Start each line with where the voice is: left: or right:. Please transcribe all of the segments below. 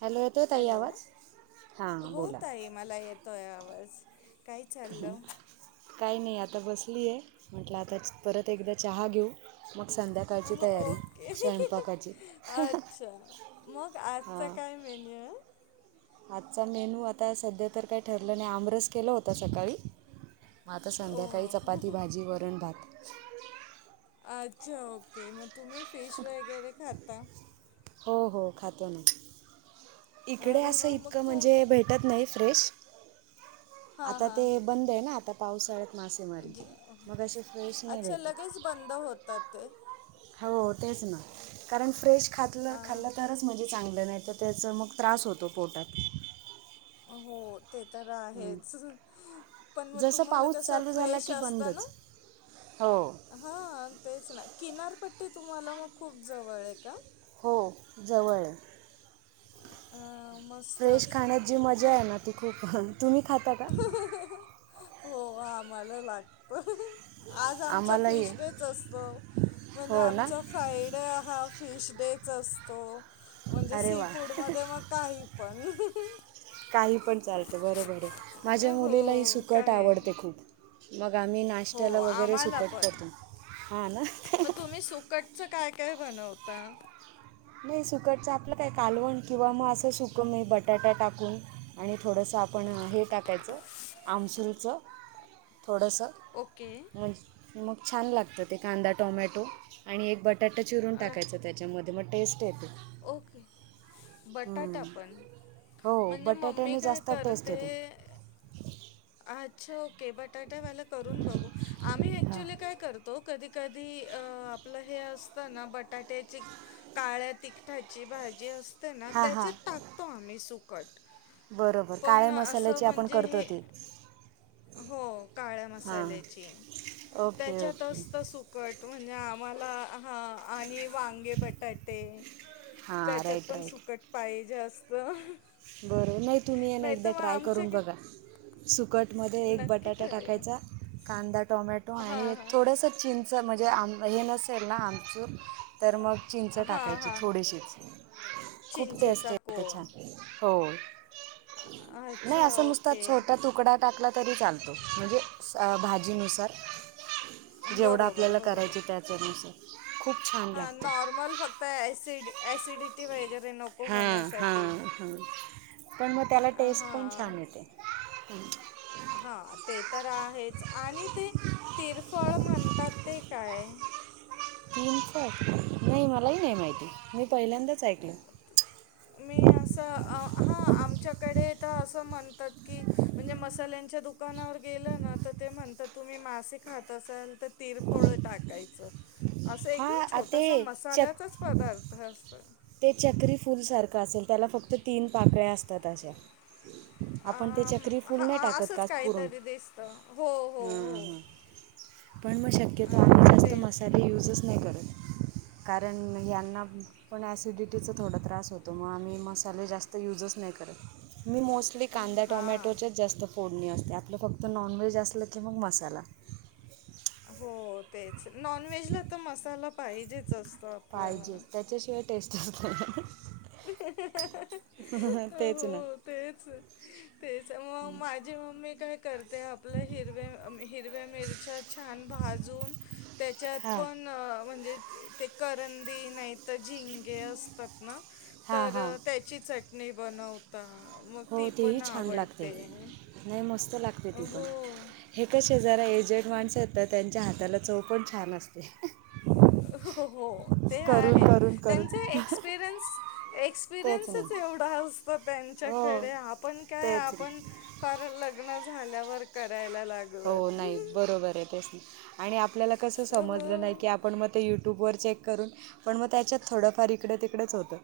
right: Hello येतोय ताई आवाज?
left: हॅलो
right: हां बोला.
left: ताई आहे मला येतोय आवाज काय चाललं
right: काही नाही आ आता बसलीयाय म्हटलं आता परत एकदा चहा घेऊ मग संध्याकाळची
left: हो,
right: तयारी
left: ओके
right: स्वयंपाकाची
left: अच्छा मग
right: हा
left: आजचा काय मेन्यू
right: आजचा मेनू आता सध्या तर काय ठरलं नाइ आमरस केला होता सकाळी म आता संध्याकाळी
left: ओ
right: चपाती भाजी वरन भात
left: अच्छा ओके मग तुम्ही फिश वगैरे खाता
right: हो हो खातो ना इकडे
left: अरे
right: असं
left: वा मग
right: इतकं
left: तू
right: म्हणजे भेटत नाहीत फ्रेश
left: हां
right: आता ते
left: हां
right: बंद ना आता पावसाळ मासेमारी
left: ज
right: मग अशे फ्रेश नाही
left: अच्छा
right: भेटत
left: लगेच बंद होतात ते
right: हो तेच ना कारण फ्रेश खातल
left: हां
right: खालल तरच मजे चांगलं नाही तर त्याच मग त्रास होतो पोटात
left: हो हो ते तर
right: हं.
left: आहेच पण मग
right: जसं
left: तुम्हाला
right: पाऊस
left: कसं
right: चालू झाला
left: फ्रेश
right: की
left: असत ना
right: बंदच हो
left: हा तेच ना किनारपट्टी तुम्हाला मग खूप जवळ आहे का
right: हो जवळ
left: अ
right: फ्रेश खाण्यात जी मजा आहे ना ती खूप तुम्ही खाता का
left: हो आम्हाला लागत आज आमचा
right: आम्हालाही
left: फिश
right: आहे.
left: डेच असतो म्हणजे
right: हो ना
left: आमचा फ्रायडे आा फिश डेच असतो म्हणजे
right: अरे
left: सी
right: वा
left: फूडमध्येध्ये मग काही पण
right: काही पण चालत बरोबर आहे माझ्या मुलीलाही
left: हो
right: सुकट
left: काही
right: आवडते खूप मग आा मी
left: हो
right: नाशत्याला वगैरे
left: आम्हाला
right: सुपट
left: पण
right: करतो हां ना
left: मग तुम्ही सुकटचं काय काय बनवता
right: नाही सुकाटच आपलं काय कालवण किंवा मग असं सुक म बटाट्या टाकून आणि थोडस आपण हे टाकायचं आमसूरचं थोडंसं
left: ओके
right: मज मग छान लागतं ते कांदा टोमॅटो आणि एक बट बटाटा चिरून
left: अ,
right: टाकायचं त्याच्यामध्ये मग टेस्ट येते
left: ओके.
right: हं.
left: बटाटा पण
right: हो
left: म्हणजे मम्मी
right: बटाट्याने
left: काय
right: जास्त टेस्ट
left: करते.
right: येते
left: अच्छा ओके बटाटावाला करून बघू आम्ही
right: हां
left: ऍक्च्युली काय करतो कधी कधी अ आपलं हे असत ना बटाट्याची काळ्या तिक ठाची भाजी असते ना
right: हां हां
left: त्याचेत टाकतो आम्ही सुक
right: बरोबर काळे्या मसाल्याची आपण
left: म्हणजे
right: करतो
left: हे
right: त
left: हो काळ्या मसाल्याची
right: ओके ओके
left: त्याच्यातत सुकट म्हणजे आम्हाला हा आणि वांगे बटाटे
right: हां
left: त्याच्यात
right: राईट
left: पण
right: राईट
left: सुकट पायज जास्त.
right: बरं नाही तुम्ही ये ना एकदा ट्राय
left: आमच्या
right: करून बघा सुकट. मध्ये एक
left: नक्की
right: बटाटा
left: करेल.
right: टाकायचा कांदा टोमॅटो आणि
left: हां, हां.
right: थोडस चिं ं म्हणजे आम हे नसेल ना आमचं. तर मग चिंच
left: हां,
right: टाकायची
left: हां.
right: थोडीशीच खूप टेस्ट
left: चिंचेचा
right: आहे त्या
left: कोळ.
right: छान. हो नाही
left: अच्छा
right: असं नुसत
left: ओके
right: छोटा तुकडा टाकला तरी चालतो म्हणजे भाजीनुसार जेवढा
left: बरोबर
right: आपल्याला करायच त्याचनुसार
left: हा नॉर्मल फक्त एसि एसिडिटी वहिजे.
right: हा हा हा पण मग त्याला
left: अ
right: टेस्ट पण छान येते.
left: हा ते तर आहेच. आणि ते तिरफळ म्हणतात ते काय?
right: तीन स नाही मलाही नाही माहिती मी पहिल्यांदाच ऐकल.
left: मी असं हां आमच्याकडे तर असं म्हणतात की म्हणजे मसाल्यांच्या दुख दुकानावर गेलं ना तर ते म्हणत तुम्ही मासे खात असाल तर तिरफोळ टाकायचं. असं
right: हा
left: एकदम
right: आ ते
left: छोटासा
right: चक
left: मसाल्याचाच पदार्थ असत.
right: ते चक्री फूलसारखं असेल त्याला फक्त तीन पाकळ्या असतात अशा आपण ते
left: आम
right: चक्री
left: हा
right: फुलणे
left: आ-
right: टाकत
left: असंच
right: कास पुूरण.
left: काहीतरी दिसतं हो हो
right: ह
left: हो.
right: हां पण मग
left: अ
right: शक्यतो आम्ही जास्त
left: तेच
right: मसाले यूजच नाही करत. कारण यांना पण ॲसिडिटीचां थोडा त्रास होतो मग आम्ही मसाले जास्त यूजच नाही करत. मी मोस्टली कांदा
left: हां.
right: टोमॅटोचे जास्त फोड. असते आपलं फक्त नॉनव्हेज असलं की मग मसाला
left: हो तेच नॉनव्हेज ला तर मसाला पाहिजे.
right: पाहिजे त्याच्याशिवाय टेस्ट असत. तेच ना.
left: हो तेच तेच मग माझी मम्मी काय करते. ते आपल्या हिरव्या हिरव्या मिरच्या छान भाजून त्याच्यात
right: हां
left: पण म्हणजे? ते करंदी नाही तर झिंगे असतात ना.
right: हां हां
left: तर त्याची चट. नाही बनवता. मग
right: हो
left: ती
right: तेही
left: पण
right: छान लागते
left: आवडते
right: नाही मस्त लागते ती पण
left: हो
right: हेच. जरा एजेड माणसं आहेत तर. त्यांच्या हाताला चवपण छान असते.
left: हो ते
right: करून
left: आहे
right: करून करून
left: त्यांचे एक्सपिरयनस.
right: तेच ना.
left: एक्सपिरियन्सच एवढा असत
right: हो
left: त्यांच्याकडे आपण काय
right: तेच ना.
left: आपण फार लग्नात. झाल्यावर कराय.
right: हो नाही बरोबर आहे तेच नाही आणि आपल्याला कसं समजलं नाही
left: हो.
right: की, आपण मग ते यूट्यूबवर चेक. करून पण मग त्याच्यात थोडंफार इकडे तिकडेच होतं.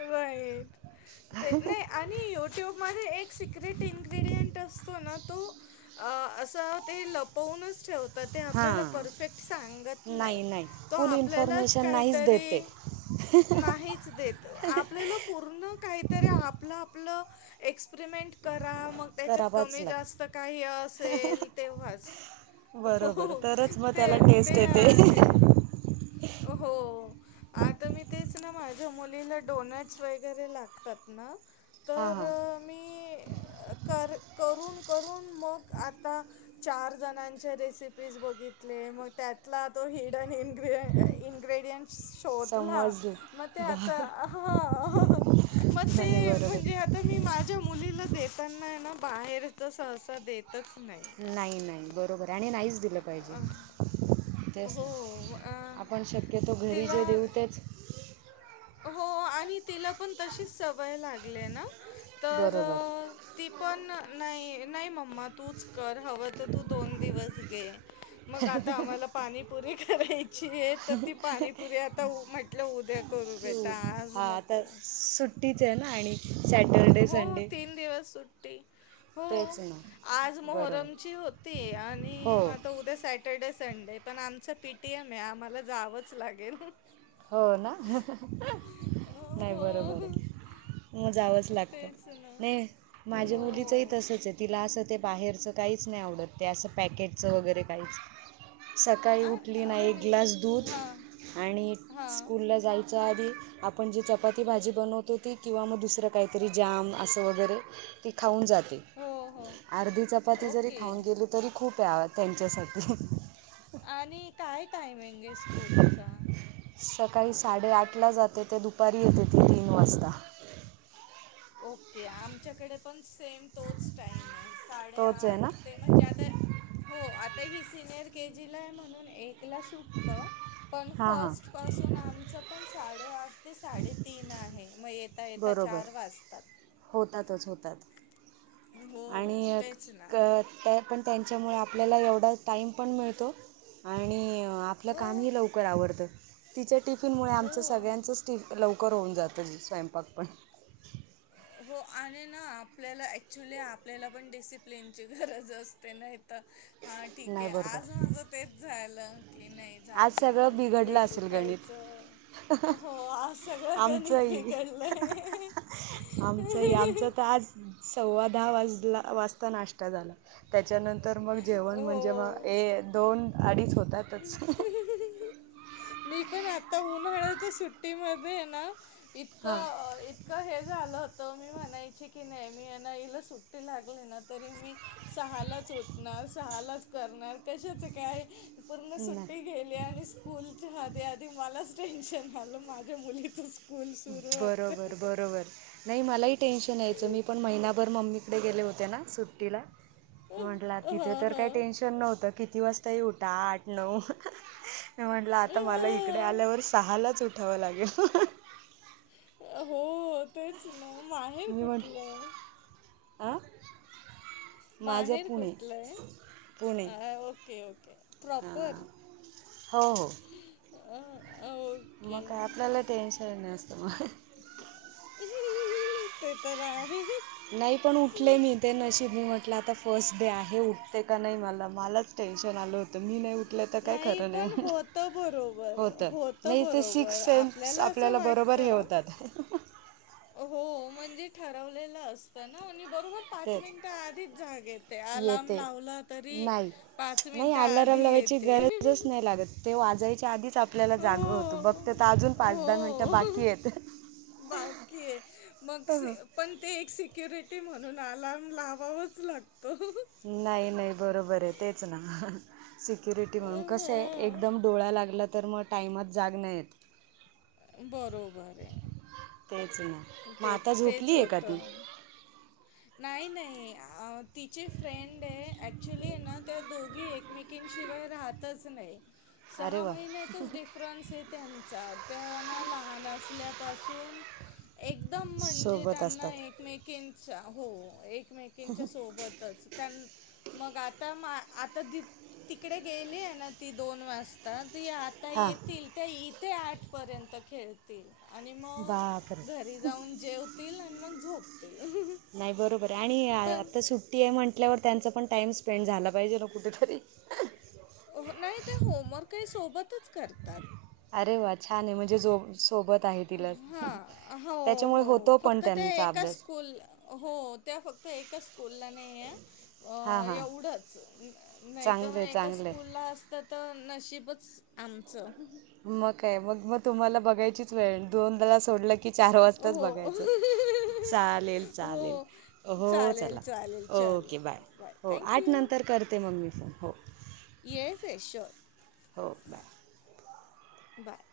left: राईट. ते नाही आणि युट्यूब म एक सिक्रेट इन्ग्रेडयंट असतो ना. तो असं ते लपवूनच ठेव त ते आपल्याला
right: हां
left: परफेक्ट सांगत नाही तो
right: फुल
left: आपल्यालाच
right: इन्फॉर्मेशन नाहीच
left: काहीतरी
right: देते
left: नाहीच देत आपल्या पूर्ण काहीतरी आपल आपल प्रिमेंट करा मग त्याच्यात
right: करावाच
left: कमी
right: लागतं.
left: जास्त काही असेल तेव्हाच
right: बरोबर
left: हो
right: तरच मग
left: ते
right: त्याला टेस्ट
left: ते
right: येते.
left: आहे हो. आता मी तेच ना माझ्या मुलीला डोनटस वगैरे लागतात ना
right: हां
left: तर
right: हां.
left: मी कर करून करून मग आता चार जणांच्या रेसिपीज बघितले मग त्यातला तो हिडन इंग्रीय इंग्रॅडीएन्ट शोधला
right: समजलं
left: म ते आ
right: बा
left: तर हा म
right: नाही
left: ते
right: बरोबर.
left: म्हणजे आता मी माझ्या मुलीला देता नाही ना बाहेरचा सहसा देत
right: नाही नाही बरोबर आहे आणि नाहीच दिलं पाहिजे.
left: अ,
right: तेच
left: हो अ
right: ना आपण शक्यतो घरी
left: तिला
right: जे देऊ तेच
left: हो आणि तिला पण तशीच सवय लागलीये ना तर
right: बरोबर.
left: ती पण नाही नाही मम्मा तूच कर हवं तर तू दोन दिवस घे. मग आता आम्हाला पाणीपुरी करायची आहे तर ती पाणीपुरी आता म्हटलं उद्या करू बेटा
right: क्यूट
left: आज
right: हा
left: नको
right: तर सुट्टीचेना आणि
left: हो
right: सॅटरडे
left: हो
right: संडे
left: तीन दिवस सुट्टी
right: तेच
left: हो
right: ना
left: आज
right: बरोबर.
left: मोहरमची होती आणि
right: हो
left: आता उद्या स्याटरडे संडे पण आमच पीटीएम आहे आम्हाला जावंच लागेल.
right: हो ना नाही बरोबर
left: हो
right: आहे मग जावा. वच लागत
left: तेच ना
right: नाही माझी
left: हो
right: मुलीचही तसचे तिला असं ते बाहेरचं काहीच नाही आवडत ते असं पॅकेटचं वगैरे काहीच सकाळी
left: आ
right: उठली
left: आ
right: ना एक
left: म्हणजे
right: ग्लास दूध
left: हां
right: आणि
left: हां
right: स्कुलला जायच आधी आपण जी चपाती भाजी बनवतो ती किंवा मग दुसरं काहीतरी जाम असं वगैरे ती खाऊन जा ते
left: हो हो
right: अर्धी चपाती जरी
left: ओके
right: खाऊन गेली तरी खूपे त्यांच्यासाठी
left: आणि काय टाइमिंगे स्कूलचा
right: सकाळी साडेआठला जाते ते दुपारी येते ती तीन वाजता
left: ओके आमच्याकडे पण सेम तोच टाइमाय.
right: तोच आहे ना
left: साडेआठ ते म्हणजे आता हो आता ही सिनियर के जीला आहे म्हणून एक कला सुटत पण
right: हां हां
left: फर्ट पासून आमच पण साडे आठ ते साडेतीन आहे मग येता येता
right: बरोबर
left: चार वाज
right: होतातच होतात
left: हो
right: आणि
left: तेच ना
right: त्या पण त्यांच्यामुळे आपल्याला एवढा टाईम पण मिळतो आणि अ आपलं
left: हो
right: कामही लवकर आवरतं तिच्या टिफिनमुळे आमचं
left: हो
right: सगळ्यांचंच टि लवकर कर होऊन जातं स्वयंपाक पण
left: हो आणि ना आपल्याला ऍक्च्युली आपल्याला पण डिसिप्लिनची गरज असते नाही तर हां ठीक आहे
right: नाही
left: आज
right: बरोबर
left: माझं तेच झालं कि नाही जाऊ
right: आज
left: द्या
right: सगळं
left: आज
right: बिघडलं
left: लेट
right: असेल गणित
left: उठायचं. हो आज सगळं गणित
right: आमचंही
left: बिघडलंय.
right: आमचंही आमचं तर आज सव्वा दहा वाजला वाजता नाश्ता झाला त्या त्याच्यानंतर मग जेवण म्हणजे मग
left: हो
right: ए दोन अडीच होतातच.
left: मी पण आता उन्हाळ्याच्या सुट्टीमध्ये ना
right: हां
left: इतकं इतकं हे झालं होतं मी म्हणायची की नाही मियेना हिला सुट्टी लागली ना तरी मी सहालाच उठणार सहालाच करणार कशाचं काय पूर्ण
right: नाही
left: सुट्टी गेली आणि स्कूलच्या आधी आधी मलाच टेन्शन आलं माझ्या मुलीचच
right: बरोबर बरोबर नाही मलाही टेन्शन या्यायचं. मी पण महिनाभर मम्मीकडे गेले होते ना सुट्टीला. म्हंटला,
left: हा
right: तिथे तर
left: हा
right: काही टेन्शन नव्हतं किती वाजताही उठा, आठ, नऊ. मी म्हटलं आता मला इकडे आल्यावर सहालाच उठ ठावा लागेल.
left: हो तेच न. माहेर कुठलंय?
right: आं? माझं पुणे. पुणे
left: अ ओके ओके. प्रॉपर?
right: होव.
left: ह
right: मग आपल्याला टेनशन नसत म.
left: [inaudible] ते तर आहे.
right: नाही पण उठले मी. ते नशीब म्हटलं आता फर्स्ट डे आहे उठते का नाही मला मलाच टे टेनशन आल. मी नाही उठले काय खर
left: पण
right: नाही,
left: होतं बरोबर
right: होत.
left: होतं
right: नाही ते
left: बरोबर
right: सिक्स सेन
left: असं
right: आपल्याला बरोबर हे
left: वाटतं
right: होतात.
left: हो म्हणजे ठरवलेलं असतं ना बरोबर पाच
right: तेच
left: मिंट आधीच जाग येते. अलार्म
right: येते
left: लावला तरी पाच मिनिट आध
right: अलार्म लावायची गरजच नाही लागत. ते वाजायच्या आधीच आप आपल्याला जागं होत,
left: हो
right: बघते तर अजून पाच दहा मिनिटं बाकी येत.
left: बाकीय. मग पण ते एक सिक्युरिटी म्हणून अलार्म लावावच लागतो.
right: नाही नाही बरोबर आहे तेच ना. सिक्युरिटी म्हणून. कसं आहे एकदम डोळा्या लागला तर मग, टाइमात जाग नाहीे येत
left: बरोबर
right: तेच ना
left: आहे
right: मग
left: तेच
right: आता
left: तेच
right: झोपली आहे का ती
left: होतं. नाही नाही तिची फ्रेंड आहे ॲक्च्युली आहे ना त्या दोघी एकमेकींशिवाय राहतच नाही.
right: अरे
left: सहा
right: वा
left: महिन्याचाच डिफरन्स आहे त्यांचा त्यां ना लहान असल्यापासून एकदम म्हणजे
right: सोबत
left: त्यांना
right: असतात
left: एकमेकिंच हो. एक एकमेकींच्या सोबतच त्या मग आता मा आता तिकडे गेली आहे ना ती, दोन वासता ती आता
right: हां
left: येतील. त्या इथे आठ पर्यंत खेळतील. आणि मग
right: बापरे
left: घरी जाऊन जेवतील आणि मग झोपतील.
right: नाही बरोबर आहे आणि
left: पण
right: आता सुट्टी आहे म्हटल्यावर त्यांचा पण टाइम स्पेंड झाला पाहिजे ना कुठेतरी.
left: नाही ते होमवर्क ही सोबतच करतात.
right: अरे वा छान म्हणजे जोब सोबत आहे तिला.
left: हां, हो,
right: त्याच्यामुळे
left: हो.
right: होतो पण
left: फक्त ते
right: त्यांचा
left: एका
right: अभ्यास.
left: स्कूल हो, फक्त एकच स्कूलला नाहीय, अ
right: हां हां
left: एवढच नाही तर
right: चांगलं
left: मग
right: आहे
left: एका
right: चांगलं आहे
left: स्कूलला असत्या तर नशीबच आमचं.
right: मग काय. मग मग तुम्हाला बघायचीच वेळ दोनला सोडलं की की चार वाजताच
left: हो.
right: बघायचं. चालेल चालेल
left: हो,
right: हो
left: चालेल,
right: चला,
left: चालेल. चल,
right: ओके बाय हो
left: थँक
right: आठ
left: यू.
right: नंतर करते मग मी फोन हो.
left: येस येस शुअर,
right: हो बाय
left: बाय.